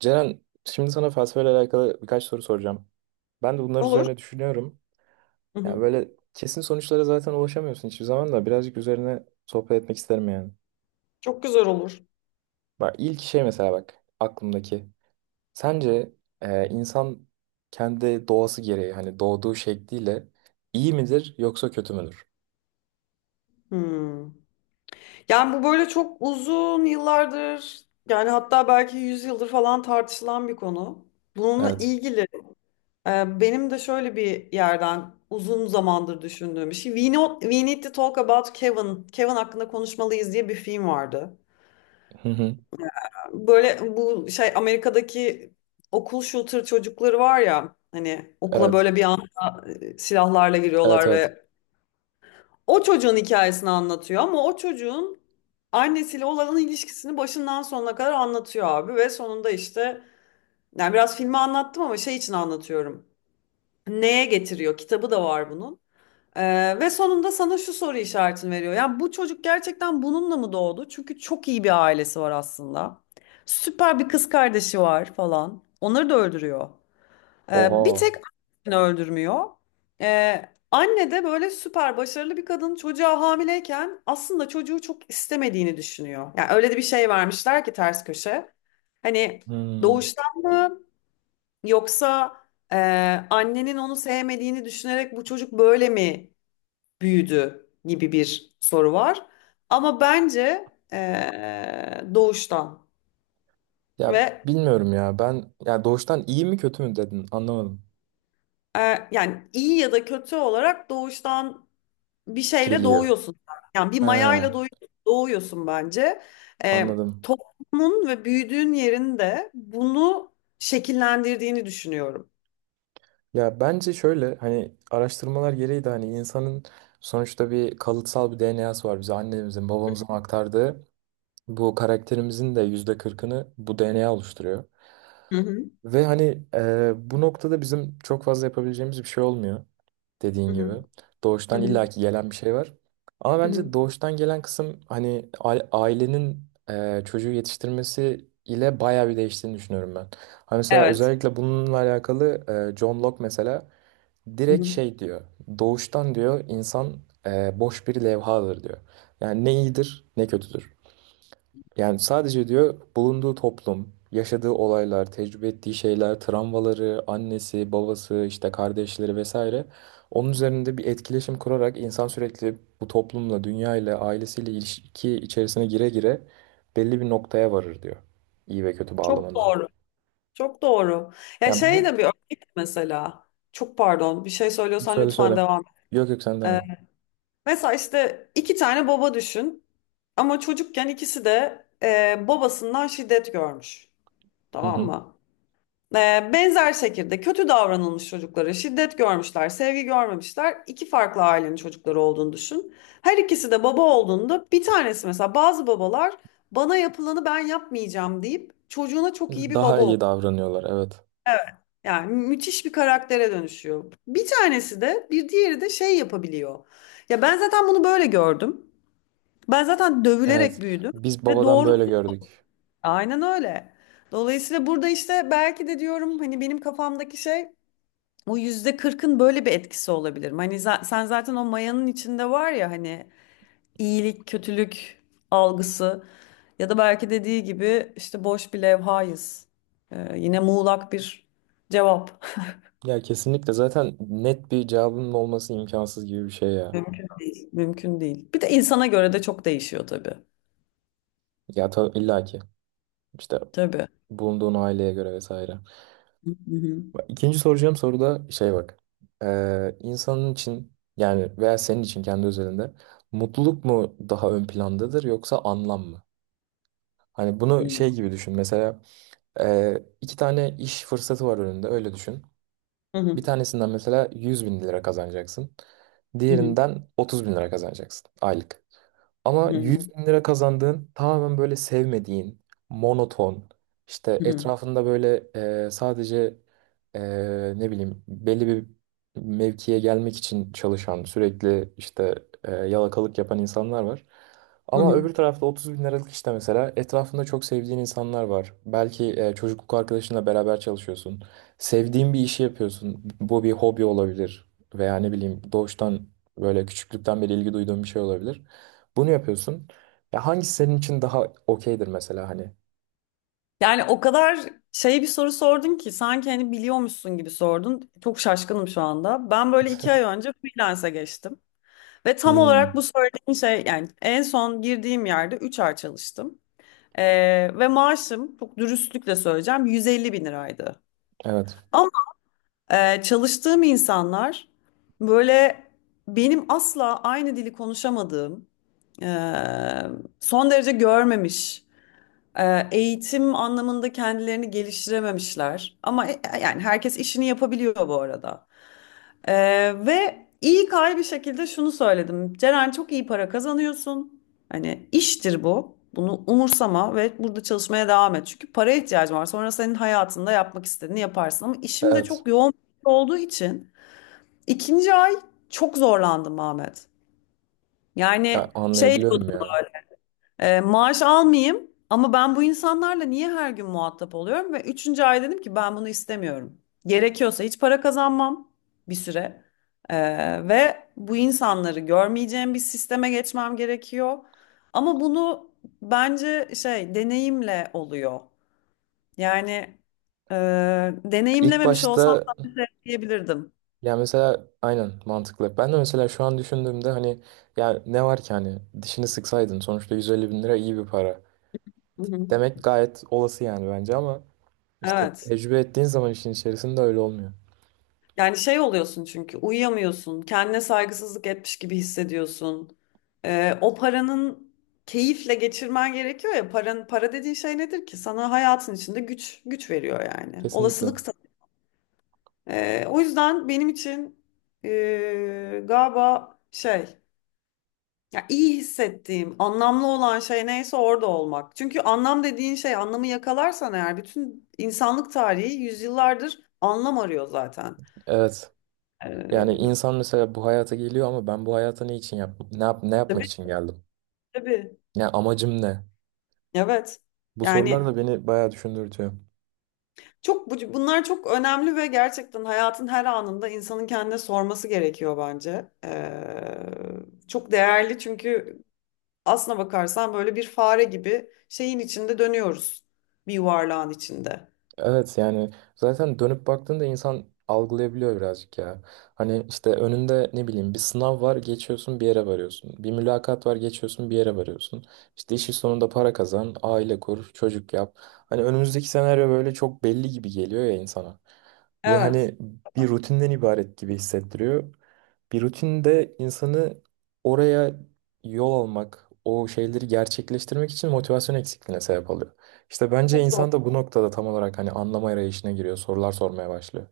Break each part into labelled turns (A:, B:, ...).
A: Ceren, şimdi sana felsefeyle alakalı birkaç soru soracağım. Ben de bunlar
B: Olur.
A: üzerine düşünüyorum.
B: Hı
A: Yani
B: hı.
A: böyle kesin sonuçlara zaten ulaşamıyorsun hiçbir zaman, da birazcık üzerine sohbet etmek isterim yani.
B: Çok güzel olur.
A: Bak ilk şey mesela, bak aklımdaki. Sence insan kendi doğası gereği, hani doğduğu şekliyle, iyi midir yoksa kötü müdür?
B: Hmm. Yani bu böyle çok uzun yıllardır, yani hatta belki yüzyıldır falan tartışılan bir konu. Bununla
A: Evet.
B: ilgili benim de şöyle bir yerden uzun zamandır düşündüğüm bir şey. We Need to Talk About Kevin. Kevin hakkında konuşmalıyız diye bir film vardı.
A: Hı hı.
B: Böyle bu şey Amerika'daki okul shooter çocukları var ya, hani okula
A: Evet.
B: böyle bir anda silahlarla
A: Evet,
B: giriyorlar
A: evet.
B: ve o çocuğun hikayesini anlatıyor, ama o çocuğun annesiyle olan ilişkisini başından sonuna kadar anlatıyor abi. Ve sonunda işte, yani biraz filmi anlattım ama şey için anlatıyorum. Neye getiriyor? Kitabı da var bunun. Ve sonunda sana şu soru işaretini veriyor. Yani bu çocuk gerçekten bununla mı doğdu? Çünkü çok iyi bir ailesi var aslında. Süper bir kız kardeşi var falan. Onları da öldürüyor. Bir
A: Oha.
B: tek annesini öldürmüyor. Anne de böyle süper başarılı bir kadın, çocuğa hamileyken aslında çocuğu çok istemediğini düşünüyor. Yani öyle de bir şey vermişler ki, ters köşe. Hani
A: Hmm.
B: doğuştan mı, yoksa e, annenin onu sevmediğini düşünerek bu çocuk böyle mi büyüdü gibi bir soru var. Ama bence doğuştan.
A: Ya
B: Ve
A: bilmiyorum ya, ben ya doğuştan iyi mi kötü mü dedin, anlamadım.
B: e, yani iyi ya da kötü olarak doğuştan bir şeyle
A: Geliyor.
B: doğuyorsun. Yani bir
A: He.
B: mayayla doğuyorsun, doğuyorsun bence. Ee,
A: Anladım.
B: toplumun ve büyüdüğün yerin de bunu şekillendirdiğini düşünüyorum.
A: Ya bence şöyle, hani araştırmalar gereği de hani insanın sonuçta bir kalıtsal bir DNA'sı var. Bize annemizin babamızın aktardığı bu karakterimizin de %40'ını bu DNA oluşturuyor.
B: Hı hı,
A: Ve hani bu noktada bizim çok fazla yapabileceğimiz bir şey olmuyor,
B: hı
A: dediğin gibi.
B: hı, hı
A: Doğuştan
B: hı,
A: illaki gelen bir şey var. Ama
B: hı hı.
A: bence doğuştan gelen kısım, hani ailenin çocuğu yetiştirmesi ile bayağı bir değiştiğini düşünüyorum ben. Hani mesela
B: Evet.
A: özellikle bununla alakalı John Locke mesela
B: Hı
A: direkt
B: hı.
A: şey diyor. Doğuştan diyor insan boş bir levhadır diyor. Yani ne iyidir ne kötüdür. Yani sadece diyor, bulunduğu toplum, yaşadığı olaylar, tecrübe ettiği şeyler, travmaları, annesi, babası, işte kardeşleri vesaire. Onun üzerinde bir etkileşim kurarak insan sürekli bu toplumla, dünyayla, ailesiyle ilişki içerisine gire gire belli bir noktaya varır diyor. İyi ve kötü
B: Çok
A: bağlamında.
B: doğru. Çok doğru. Ya
A: Yani
B: şey
A: bu
B: de bir örnek mesela. Çok pardon, bir şey söylüyorsan
A: söyle,
B: lütfen
A: söyle.
B: devam et.
A: Yok yok, sen deme.
B: Ee, mesela işte iki tane baba düşün. Ama çocukken ikisi de babasından şiddet görmüş.
A: Hı
B: Tamam
A: hı.
B: mı? Benzer şekilde kötü davranılmış çocuklara, şiddet görmüşler, sevgi görmemişler. İki farklı ailenin çocukları olduğunu düşün. Her ikisi de baba olduğunda, bir tanesi mesela, bazı babalar bana yapılanı ben yapmayacağım deyip çocuğuna çok iyi bir
A: Daha
B: baba oluyor.
A: iyi davranıyorlar, evet.
B: Evet. Yani müthiş bir karaktere dönüşüyor. Bir tanesi de, bir diğeri de şey yapabiliyor. Ya ben zaten bunu böyle gördüm. Ben zaten
A: Evet.
B: dövülerek büyüdüm
A: Biz
B: ve
A: babadan böyle
B: doğrusu
A: gördük.
B: aynen öyle. Dolayısıyla burada işte belki de diyorum, hani benim kafamdaki şey, o %40'ın böyle bir etkisi olabilir mi? Hani sen zaten o mayanın içinde var ya, hani iyilik, kötülük algısı, ya da belki dediği gibi işte boş bir levhayız. Yine muğlak bir cevap.
A: Ya kesinlikle, zaten net bir cevabının olması imkansız gibi bir şey ya.
B: Mümkün değil. Mümkün değil. Bir de insana göre de çok değişiyor tabii.
A: Ya tabii, illa ki. İşte
B: Tabii.
A: bulunduğun aileye göre vesaire.
B: Hı hı.
A: Bak, İkinci soracağım soru da şey bak. İnsanın için yani veya senin için kendi özelinde mutluluk mu daha ön plandadır yoksa anlam mı? Hani bunu
B: Hı
A: şey gibi düşün. Mesela iki tane iş fırsatı var önünde, öyle düşün. Bir
B: hı.
A: tanesinden mesela 100 bin lira kazanacaksın.
B: Hı hı.
A: Diğerinden 30 bin lira kazanacaksın aylık. Ama
B: Hı hı.
A: 100 bin lira kazandığın tamamen böyle sevmediğin, monoton, işte
B: Hı hı.
A: etrafında böyle sadece, e, ne bileyim, belli bir mevkiye gelmek için çalışan, sürekli işte yalakalık yapan insanlar var.
B: Hı
A: Ama
B: hı.
A: öbür tarafta 30 bin liralık işte mesela etrafında çok sevdiğin insanlar var. Belki çocukluk arkadaşınla beraber çalışıyorsun. Sevdiğin bir işi yapıyorsun. Bu bir hobi olabilir veya ne bileyim doğuştan böyle küçüklükten beri ilgi duyduğun bir şey olabilir. Bunu yapıyorsun. Ya hangisi senin için daha okeydir mesela hani?
B: Yani o kadar şey bir soru sordun ki, sanki hani biliyormuşsun gibi sordun. Çok şaşkınım şu anda. Ben böyle 2 ay önce freelance'e geçtim. Ve tam olarak
A: Hmm,
B: bu söylediğin şey, yani en son girdiğim yerde 3 ay çalıştım. Ve maaşım, çok dürüstlükle söyleyeceğim, 150 bin liraydı.
A: evet.
B: Ama çalıştığım insanlar böyle benim asla aynı dili konuşamadığım, e, son derece görmemiş, eğitim anlamında kendilerini geliştirememişler. Ama yani herkes işini yapabiliyor bu arada. Ve iyi kay bir şekilde şunu söyledim. Ceren, çok iyi para kazanıyorsun. Hani iştir bu. Bunu umursama ve burada çalışmaya devam et. Çünkü paraya ihtiyacın var. Sonra senin hayatında yapmak istediğini yaparsın. Ama işim de
A: Evet.
B: çok yoğun olduğu için ikinci ay çok zorlandım Ahmet.
A: Ya
B: Yani şey,
A: anlayabiliyorum ya.
B: maaş almayayım ama ben bu insanlarla niye her gün muhatap oluyorum? Ve üçüncü ay dedim ki, ben bunu istemiyorum. Gerekiyorsa hiç para kazanmam bir süre. Ve bu insanları görmeyeceğim bir sisteme geçmem gerekiyor. Ama bunu bence şey, deneyimle oluyor. Yani e,
A: İlk
B: deneyimlememiş olsam
A: başta
B: zaten şey diyebilirdim.
A: ya mesela aynen, mantıklı. Ben de mesela şu an düşündüğümde hani, ya ne var ki hani, dişini sıksaydın sonuçta 150 bin lira iyi bir para.
B: Hı hı.
A: Demek gayet olası yani bence, ama işte
B: Evet.
A: tecrübe ettiğin zaman işin içerisinde öyle olmuyor.
B: Yani şey oluyorsun, çünkü uyuyamıyorsun, kendine saygısızlık etmiş gibi hissediyorsun. O paranın keyifle geçirmen gerekiyor ya. Paran, para dediğin şey nedir ki? Sana hayatın içinde güç güç veriyor yani.
A: Kesinlikle.
B: Olasılık. O yüzden benim için, galiba şey, ya iyi hissettiğim, anlamlı olan şey neyse orada olmak. Çünkü anlam dediğin şey, anlamı yakalarsan eğer, bütün insanlık tarihi yüzyıllardır anlam arıyor zaten.
A: Evet. Yani
B: Ee,
A: insan mesela bu hayata geliyor, ama ben bu hayata ne için yap ne yap ne yapmak
B: tabii
A: için geldim?
B: tabii.
A: Ya amacım ne?
B: Evet.
A: Bu sorular
B: Yani
A: da beni bayağı düşündürtüyor.
B: çok bunlar çok önemli ve gerçekten hayatın her anında insanın kendine sorması gerekiyor bence. Çok değerli, çünkü aslına bakarsan böyle bir fare gibi şeyin içinde dönüyoruz. Bir yuvarlağın içinde.
A: Evet yani zaten dönüp baktığında insan algılayabiliyor birazcık ya. Hani işte önünde ne bileyim bir sınav var, geçiyorsun, bir yere varıyorsun. Bir mülakat var, geçiyorsun, bir yere varıyorsun. İşte işin sonunda para kazan, aile kur, çocuk yap. Hani önümüzdeki senaryo böyle çok belli gibi geliyor ya insana. Ve
B: Evet.
A: hani bir rutinden ibaret gibi hissettiriyor. Bir rutinde insanı oraya yol almak, o şeyleri gerçekleştirmek için motivasyon eksikliğine sebep oluyor. İşte bence
B: Çok doğru.
A: insan da bu noktada tam olarak hani anlama arayışına giriyor. Sorular sormaya başlıyor.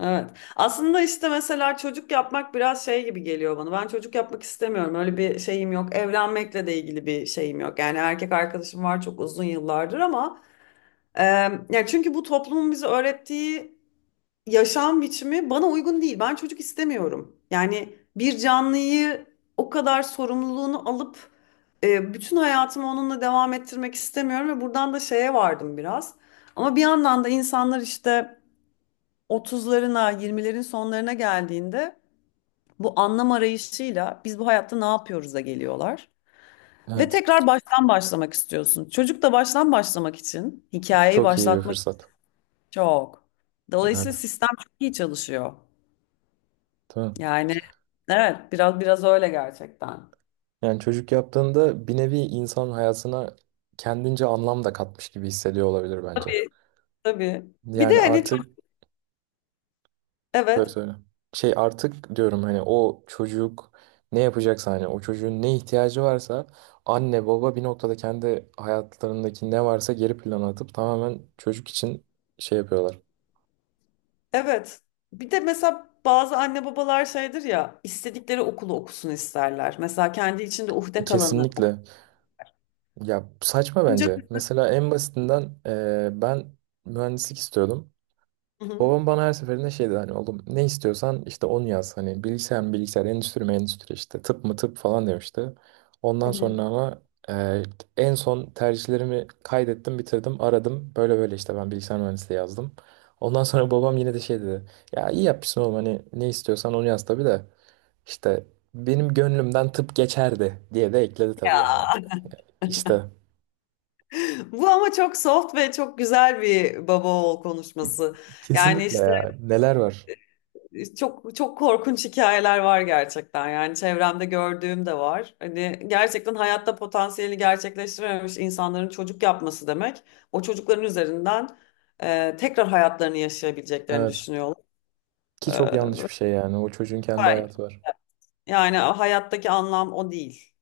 B: Evet. Aslında işte mesela çocuk yapmak biraz şey gibi geliyor bana. Ben çocuk yapmak istemiyorum. Öyle bir şeyim yok. Evlenmekle de ilgili bir şeyim yok. Yani erkek arkadaşım var çok uzun yıllardır, ama e, ya çünkü bu toplumun bize öğrettiği yaşam biçimi bana uygun değil. Ben çocuk istemiyorum. Yani bir canlıyı o kadar sorumluluğunu alıp bütün hayatımı onunla devam ettirmek istemiyorum ve buradan da şeye vardım biraz. Ama bir yandan da insanlar işte 30'larına, 20'lerin sonlarına geldiğinde, bu anlam arayışıyla biz bu hayatta ne yapıyoruz'a geliyorlar. Ve
A: Evet.
B: tekrar baştan başlamak istiyorsun. Çocuk da baştan başlamak için hikayeyi
A: Çok iyi bir
B: başlatmak,
A: fırsat.
B: çok. Dolayısıyla
A: Evet.
B: sistem çok iyi çalışıyor.
A: Tamam.
B: Yani evet, biraz biraz öyle gerçekten.
A: Yani çocuk yaptığında bir nevi insan hayatına kendince anlam da katmış gibi hissediyor olabilir bence.
B: Tabii tabii. Bir
A: Yani
B: de hani
A: artık
B: çok,
A: söyle,
B: evet
A: söyle. Şey artık diyorum, hani o çocuk ne yapacaksa, hani o çocuğun ne ihtiyacı varsa, anne baba bir noktada kendi hayatlarındaki ne varsa geri plana atıp tamamen çocuk için şey yapıyorlar.
B: evet. Bir de mesela bazı anne babalar şeydir ya, istedikleri okulu okusun isterler. Mesela kendi içinde uhde kalanı.
A: Kesinlikle. Ya saçma
B: Okuyunca.
A: bence. Mesela en basitinden, ben mühendislik istiyordum.
B: Hı hı.
A: Babam bana her seferinde şey dedi, hani oğlum ne istiyorsan işte onu yaz. Hani bilgisayar mı bilgisayar, endüstri mi endüstri, işte tıp mı tıp falan demişti. Ondan sonra
B: Hani.
A: ama eee, en son tercihlerimi kaydettim, bitirdim, aradım. Böyle böyle işte ben bilgisayar mühendisliği yazdım. Ondan sonra babam yine de şey dedi. Ya iyi yapmışsın oğlum, hani ne istiyorsan onu yaz tabii de, işte benim gönlümden tıp geçerdi diye de ekledi tabii yani. İşte.
B: Bu ama çok soft ve çok güzel bir baba oğul konuşması. Yani
A: Kesinlikle
B: işte
A: ya. Neler var.
B: çok çok korkunç hikayeler var gerçekten. Yani çevremde gördüğüm de var. Hani gerçekten hayatta potansiyeli gerçekleştirememiş insanların çocuk yapması demek. O çocukların üzerinden tekrar hayatlarını yaşayabileceklerini
A: Evet.
B: düşünüyorlar.
A: Ki
B: E,
A: çok yanlış
B: ve
A: bir şey yani. O çocuğun kendi
B: hayır.
A: hayatı var.
B: Yani hayattaki anlam o değil.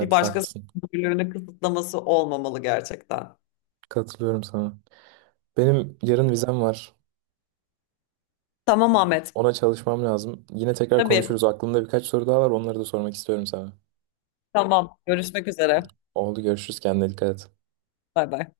B: Bir başkasının
A: haklısın.
B: özgürlüğünü kısıtlaması olmamalı gerçekten.
A: Katılıyorum sana. Benim yarın vizem var.
B: Tamam Ahmet.
A: Ona çalışmam lazım. Yine tekrar
B: Tabii.
A: konuşuruz. Aklımda birkaç soru daha var. Onları da sormak istiyorum sana.
B: Tamam. Görüşmek üzere.
A: Oldu, görüşürüz. Kendine dikkat et.
B: Bay bay.